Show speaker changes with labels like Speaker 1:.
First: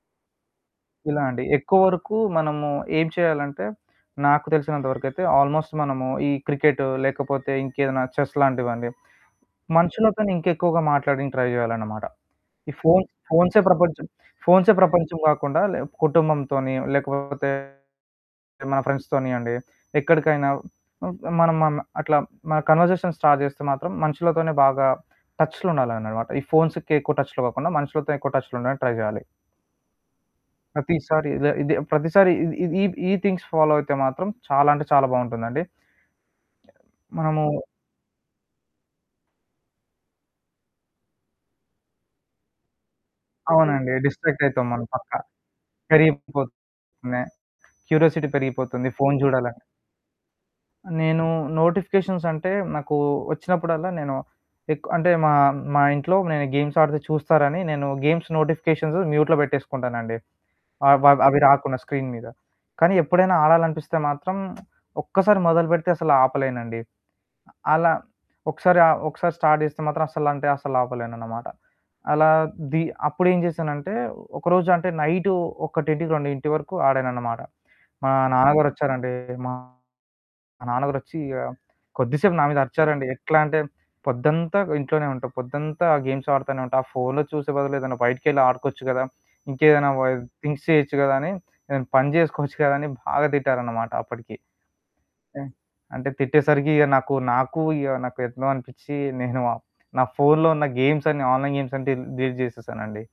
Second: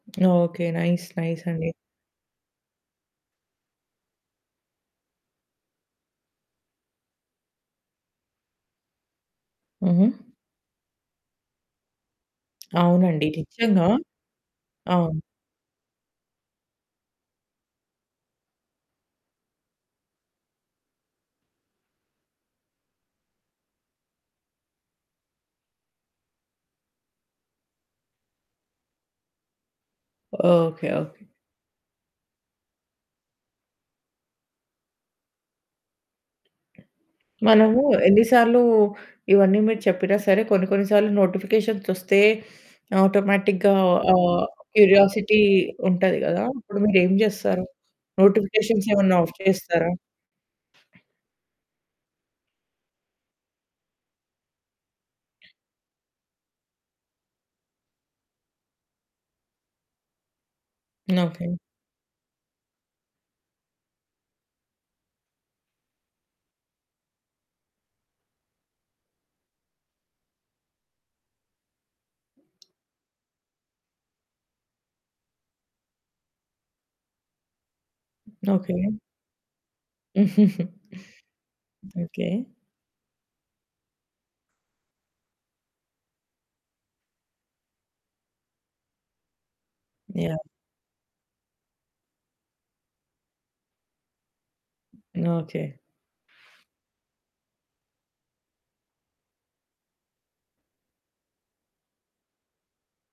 Speaker 1: Okay. Nice,
Speaker 2: ఇలా అండి.
Speaker 1: నైసండి.
Speaker 2: ఎక్కువ వరకు మనము ఏం చేయాలంటే, నాకు తెలిసినంతవరకైతే ఆల్మోస్ట్ మనము ఈ క్రికెట్టు లేకపోతే ఇంకేదైనా చెస్ లాంటివండి.
Speaker 1: హుహు.
Speaker 2: మనుషులతోనే ఇంకెక్కువగా మాట్లానికి ట్రై చేయాలన్నమాట. ఈ ఫోన్స్
Speaker 1: అవునండి.
Speaker 2: ఫోన్సే
Speaker 1: నిజంగా!
Speaker 2: ప్రపంచం ఫోన్సే ప్రపంచం
Speaker 1: అవును.
Speaker 2: కాకుండా లే కుటుంబంతోని, లేకపోతే మా ఫ్రెండ్స్‌తోని అండి. ఎక్కడికైనా హ్మ్ మనం మన అట్లా మన కన్వర్జేషన్ స్టార్ట్ చేస్తే మాత్రం మనుషులతోనే బాగా టచ్చులో ఉండాలన్ననమాట. ఈ ఫోన్స్‌కి ఎక్కువ టచ్చులో కాకుండా, మనుషులతో ఎక్కువ టచ్చులో ఉండడానికి ట్రై చేయాలి.
Speaker 1: ఓకే.
Speaker 2: ప్రతిసారి
Speaker 1: ఓకే.
Speaker 2: ఇద ఇదిే ప్రతిసారి ఇది ఈ ఈ థింగ్స్ ఫాలో అయితే మాత్రం చాలా అంటే చాలా బావుంటుందండి. మనము
Speaker 1: మనము ఎన్నిసార్లు ఇవన్నీ మీరు చెప్పినా సరే, కొన్ని కొన్ని సార్లు నోటిఫికేషన్స్ ఒస్తే ఆటోమేటిక్‌గా
Speaker 2: అవునండి. డిస్ట్రాక్ట్
Speaker 1: ఆహ్,
Speaker 2: అయితాం మనం పక్కా.
Speaker 1: క్యురియాసిటీ ఉంటది కదా!
Speaker 2: పెరిగిపోతుంది,
Speaker 1: అప్పుడు మీరేం జేస్తారు?
Speaker 2: క్యూరిసిటీ
Speaker 1: నోటిఫికేషన్స్
Speaker 2: పెరిగిపోతుంది, ఫోను
Speaker 1: ఏమన్నా ఆఫ్
Speaker 2: చూడాలని.
Speaker 1: చేస్తారా?
Speaker 2: నేను నోటిఫికేషన్స్ అంటే నాకు వచ్చినప్పుడల్లా నేను ఎక్ అంటే మా, మా ఇంట్లో నేను గేమ్స్ ఆడితే చూస్తారని నేను గేమ్స్ నోటిఫికేషన్స్ మ్యూట్‌లో పెట్టేసుకుంటానండి. ఆ వ అవి
Speaker 1: ఓకే.
Speaker 2: రాకుండా స్క్రీన్ మీద. కానీ ఎప్పుడైనా ఆడాలనిపిస్తే మాత్రం ఒక్కసారి మొదలుపెడితే అసలు ఆపలేనండి. అలా, ఒకసారి ఆహ్, ఒకసారి స్టార్ట్ జేస్తే మాత్రం అసల అంటే అసలాపలేనన్నమాట. అలా ది అప్పుడేం చేశానంటే ఒకరోజు అంటే నైటు 1, 2 వరకు ఆడానన్నమాట. మా
Speaker 1: ఓకే.
Speaker 2: నాన్నగారొచ్చారండి. మా నాన్నగారొచ్చి ఆహ్,
Speaker 1: ఓకే.
Speaker 2: కొద్దిసేపు నా మీద అరిచారండి. ఎట్లా అంటే "పొద్దంతా ఇంట్లోనే ఉంటావు. పొద్దంతా ఆ గేమ్స్ ఆడతానే ఉంటావు, ఆ ఫోనులో చూసే బదులే ఏదైనా బయటికెళ్ళి ఆడుకోవచ్చు కదా! ఇంకేదైనా బా
Speaker 1: యాహ్!
Speaker 2: థింక్స్ చేయొచ్చు కదా! అని, ఏదైనా పని చేేసుకోవచ్చు కదా!" అని బాగా తిట్టారన్నమాట అప్పటికి. హ్మ్.
Speaker 1: ఓకే.
Speaker 2: అంటే తిట్టేసరికి ఇక నాకు, నాకు ఇగ నాకెట్లో అనిపించీ, నేను ఆహ్, నా ఫోనులో ఉన్న గేమ్స్ అన్ని ఆన్‌లైన్ గేమ్స్ అంటే డిలీట్ చేసేసానండి.